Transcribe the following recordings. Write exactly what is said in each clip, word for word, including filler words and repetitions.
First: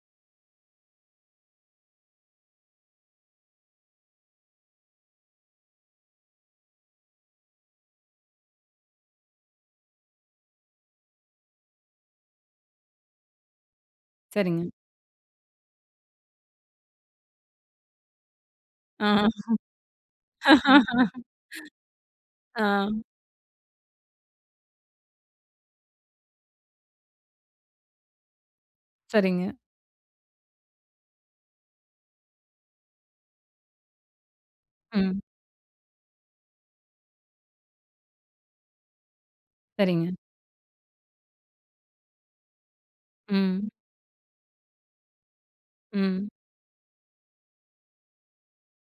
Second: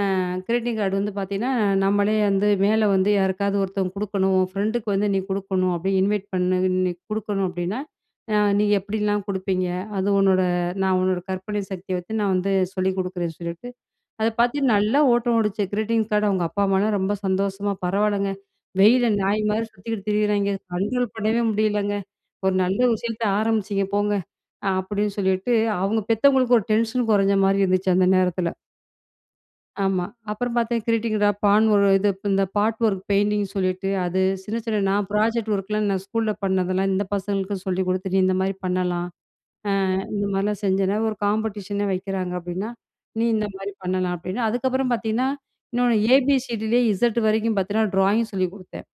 அ, greeting card வந்து பாத்தீங்கன்னா, நம்மளே வந்து மேல வந்து யாருக்காவது ஒருத்தவங்க குடுக்கணும். உன் ஃபிரெண்டுக்கு வந்து, நீ குடுக்கணும் அப்பிடி இன்வைட் பண்ண இன்னிக்கு குடுக்கணும் அப்பிடின்னா, ஆ, நீ எப்பிடிலாம் குடுப்பீங்க? அது உன்னோட நான் உன்னோட கற்பனை சக்திய வச்சி, நான் வந்து சொல்லி குடுக்கிறேன்னு சொல்லிட்டு, அத சரிங்க. பார்த்தீங்கன்னா, நல்ல ஓட்டம் ஓடிச்சு, கிரீட்டிங் கார்டு. அவுங்க அம்மா, அப்பா எல்லாம் ரொம்ப சந்தோஷமா, பரவால்லங்க, ஆ வெயில்ல நாய்மாரி சுத்திக்கிட்டு திரியுறாங்க. கண்ட்ரோல் பண்ணவே முடியலங்க. ஒரு ஆ. நல்ல விஷயத்த ஆரம்பிச்சீங்க, போங்க, அப்பிடின்னு சொல்லிட்டு அவுங்க பெத்தவங்களுக்கு ஒரு டென்ஷன் கொறஞ்சமாரி இருந்துச்சி அந்த நேரத்துல. சரிங்க. ஆமா. அப்பறம் பார்த்தேன் கிரீட்டிங் இதா பான் ஒரு இது இந்த பார்ட் ஒர்க் பெயிண்டிங்னு சொல்லிட்டு அது. சின்ன சின்ன நான் ம். ப்ராஜெக்ட் ஒர்க்லாம் நான் ஸ்கூல பண்ணதெல்லாம் இந்த பசங்களுக்கு சொல்லிக் குடுத்துட்டு, நீ இந்தமாரி பண்ணலாம் ஆ, சரிங்க. இந்த மாரிலாம் செஞ்சேனா ஒரு காம்படிஷன் ஏ வைக்கிறாங்க. அப்பிடின்னா நீ இந்தமாரி ம். பண்ணலாம் அப்பிடின்னா, அதுக்கப்பறம் பார்த்தீங்கன்னா, இன்னொன்னு ம். ஏ-பி-சி-டி-லே இசட் வரைக்கும் பார்த்தீங்கன்னா, ட்ராயிங் சொல்லிக் குடுத்தேன்.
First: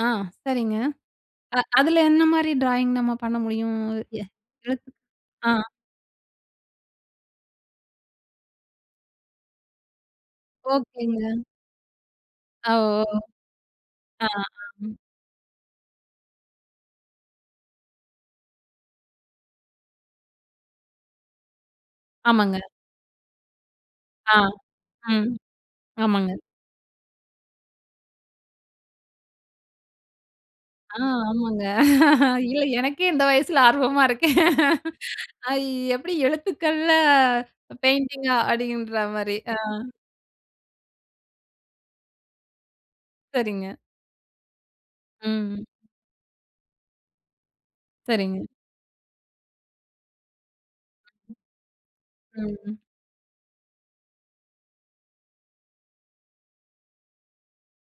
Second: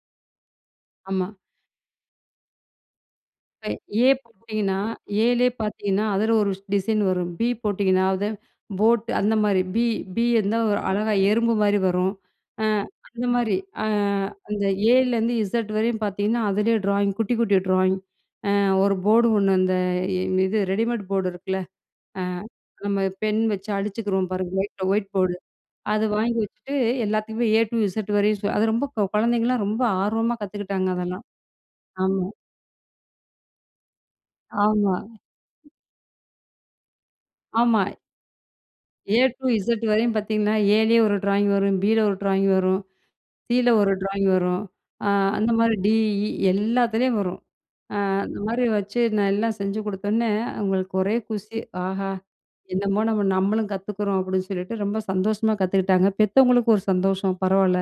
ஆ, சரிங்க. ஆமா. அ, அதுல என்னமாரி ட்ராயிங் நம்ம பண்ண இப்ப முடியும்? ஏ போட்டீங்கன்னா, [unintelligible] ஏ லே ஆ. பாத்தீங்கன்னா, அதுல ஒரு டிசைன் வரும். பி போட்டீங்கன்னா, அது போட், அந்த மாரி, பி, பி வந்து ஒரு அழகா ஓகேங்க. எறும்பு மாரி வரும். அ, ஆ, ஓ, அந்த மாரி, அ, ஆ, ஆ, அந்த ஏ ம். ல இருந்து இஸட் வரையும் பாத்தீங்கன்னா, அதுலே டிராயிங், குட்டி குட்டி டிராயிங். அ, ஒரு போர்டு ஒன்னு இந்த, இது ரெடிமேட் போர்டு இருக்குல்ல? அ, ஆமாங்க. நம்ம பென் வச்சு அழிச்சுக்குறோம் ஆ. பாருங்க! வீட்ல ஒயிட் ம். போர்டு, அத ஆமாங்க. வாங்கி வச்சிட்டு, எல்லாத்துக்குமே ஏ டு இஸட் வரையும் அது ரொம்ப கொழந்தைகலாம் ரொம்ப ஆர்வமா கத்துக்கிட்டாங்க ஆ. அதெல்லாம். ஆமாங்க. ஆமா. இல்ல எனக்கே இந்த வயசில ஆர்வமா இருக்கேன். ஆமா. ஐ எப்பிடி எழுத்துக்கள்ல ஆமா. பெயிண்டிங்கா? ஏ அப்பிடின்றமாரி. டூ ஆ. இசட் வரையும் பாத்தீங்கன்னா, ஏ லே ஒரு ட்ராயிங் வரும் பி ல ஒரு ட்ராயிங் வரும். சீ ல சரிங்க. ஒரு ட்ராயிங் வரும். அ, அந்த ம். மாரி டீ ஈ எல்லாத்துலேயும் வரும். அ, அந்த சரிங்க. மாரி வச்சி நான் எல்லாம் செஞ்சி கொடுத்தவுனே அவுங்களுக்கு ஒரே குஷி. ஆஹா! ம்ஹ்ம். என்னமா நம்ம நம்மளும் கத்துக்குறோம் அப்பிடின்னு சொல்லிட்டு, ரொம்ப சந்தோஷமா கத்துக்கிட்டாங்க. பெத்தவங்களுக்கு ஒரு சந்தோஷம் பரவால்ல,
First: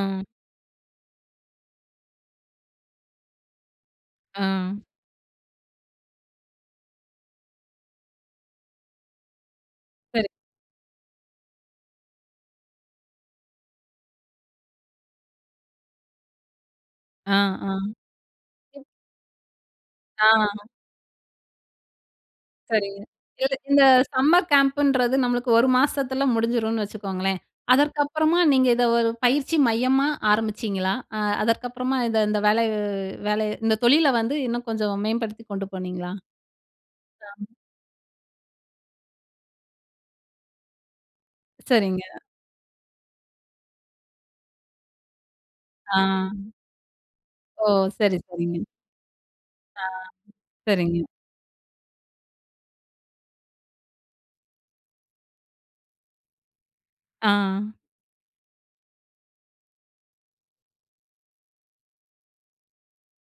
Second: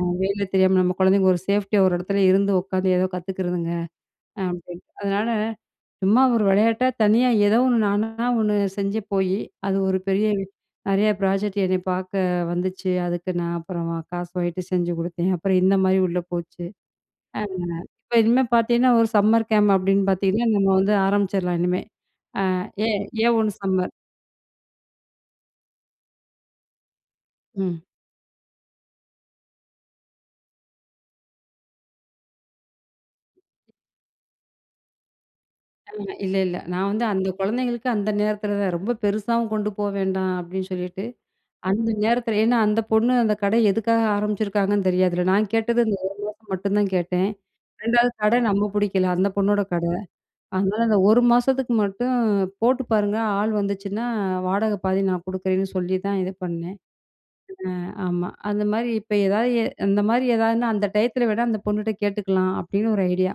அ, வேல தெரியாம நம்ம கொழந்தைங்க ஒரு சேஃப்டியா ஒரு எடத்துல இருந்து உக்காந்து ஏதோ கத்துக்கிறதுங்க ஆ. அப்பிடின்னு. அதனால சும்மா ஒரு வெளையாட்டா தனியா ஏதோ ஒன்னு நானா ஒன்னு செஞ்ச போயி, அது ஒரு பெரிய சரி. நெறையா ப்ராஜெக்ட் என்ன பாக்க வந்துச்சி. அதுக்கு நான் அப்பறம் காசு வாங்கிட்டு செஞ்சி குடுத்தேன். அப்புறம் இந்தமாரி உள்ள போச்சு. ஆ. ஆ. [unintelligible] இப்ப இனிமே [unintelligible] பாத்தீங்கன்னா, ஒரு சம்மர் கேம்ப் அப்பிடின்னு பாத்தீங்கன்னா, ஆ. நம்ம வந்து ஆரம்பிச்சுர்லாம் இனிமே. அ, ஏ சரிங்க. ஏ ஒன் இதுல, இந்த சம்மர். சம்மர் கேம்ப் ன்றது நம்மளுக்கு ஒரு மாசத்தில முடிஞ்சிருன்னு வச்சுக்கோங்களேன்! ம். அதற்கு அப்பறமா நீங்க இத ஒரு பயிற்சி மையமா ஆரம்பிச்சீங்களா? அ, அதற்கு அப்பறமா இத இந்த வேலை, வேலை இந்த தொழில வந்து இன்னும் கொஞ்சம் மேம்படுத்திக் கொண்டு போனீங்களா? [unintelligible] இல்ல, இல்ல. நான் வந்து அந்த [unintelligible] கொழந்தைகளுக்கு அந்த நேரத்துலதான், ரொம்ப பெருசாவும் கொண்டு போக வேண்டாம் அப்பிடின்னு சொல்லிட்டு, அந்த சரிங்க. நேரத்துல ஏன்னா அந்தப் பொண்ணு அந்தக் கடை எதுக்காக ஆரம்பிச்சுருக்காங்கன்னு தெரியாது இல்ல. நான் கேட்டது ஆ. [unintelligible] மட்டும்தான் கேட்டேன். ஓ! ரெண்டாவது சரி. கடை சரிங்க. நம்ம புடிக்கல, அந்தப் பொண்ணோட ஆ. கடை. அதனால அந்த சரிங்க ஒரு மாசத்துக்கு மட்டும் போட்டுப் பாருங்க, ஆள் வந்துச்சுன்னா வாடக பாதி நான் குடுக்கிறேன்னு சொல்லிதான் இது பண்ணேன். ஆ. அ, ஆமா, அந்தமாரி இப்ப எதாவது அந்தமாரி ஏதாவதுன்னா அந்த டயத்துல வேணா அந்தப் பொண்ணுட்ட கேட்டுக்கலாம், அப்பிடின்னு ஒரு ஐடியா!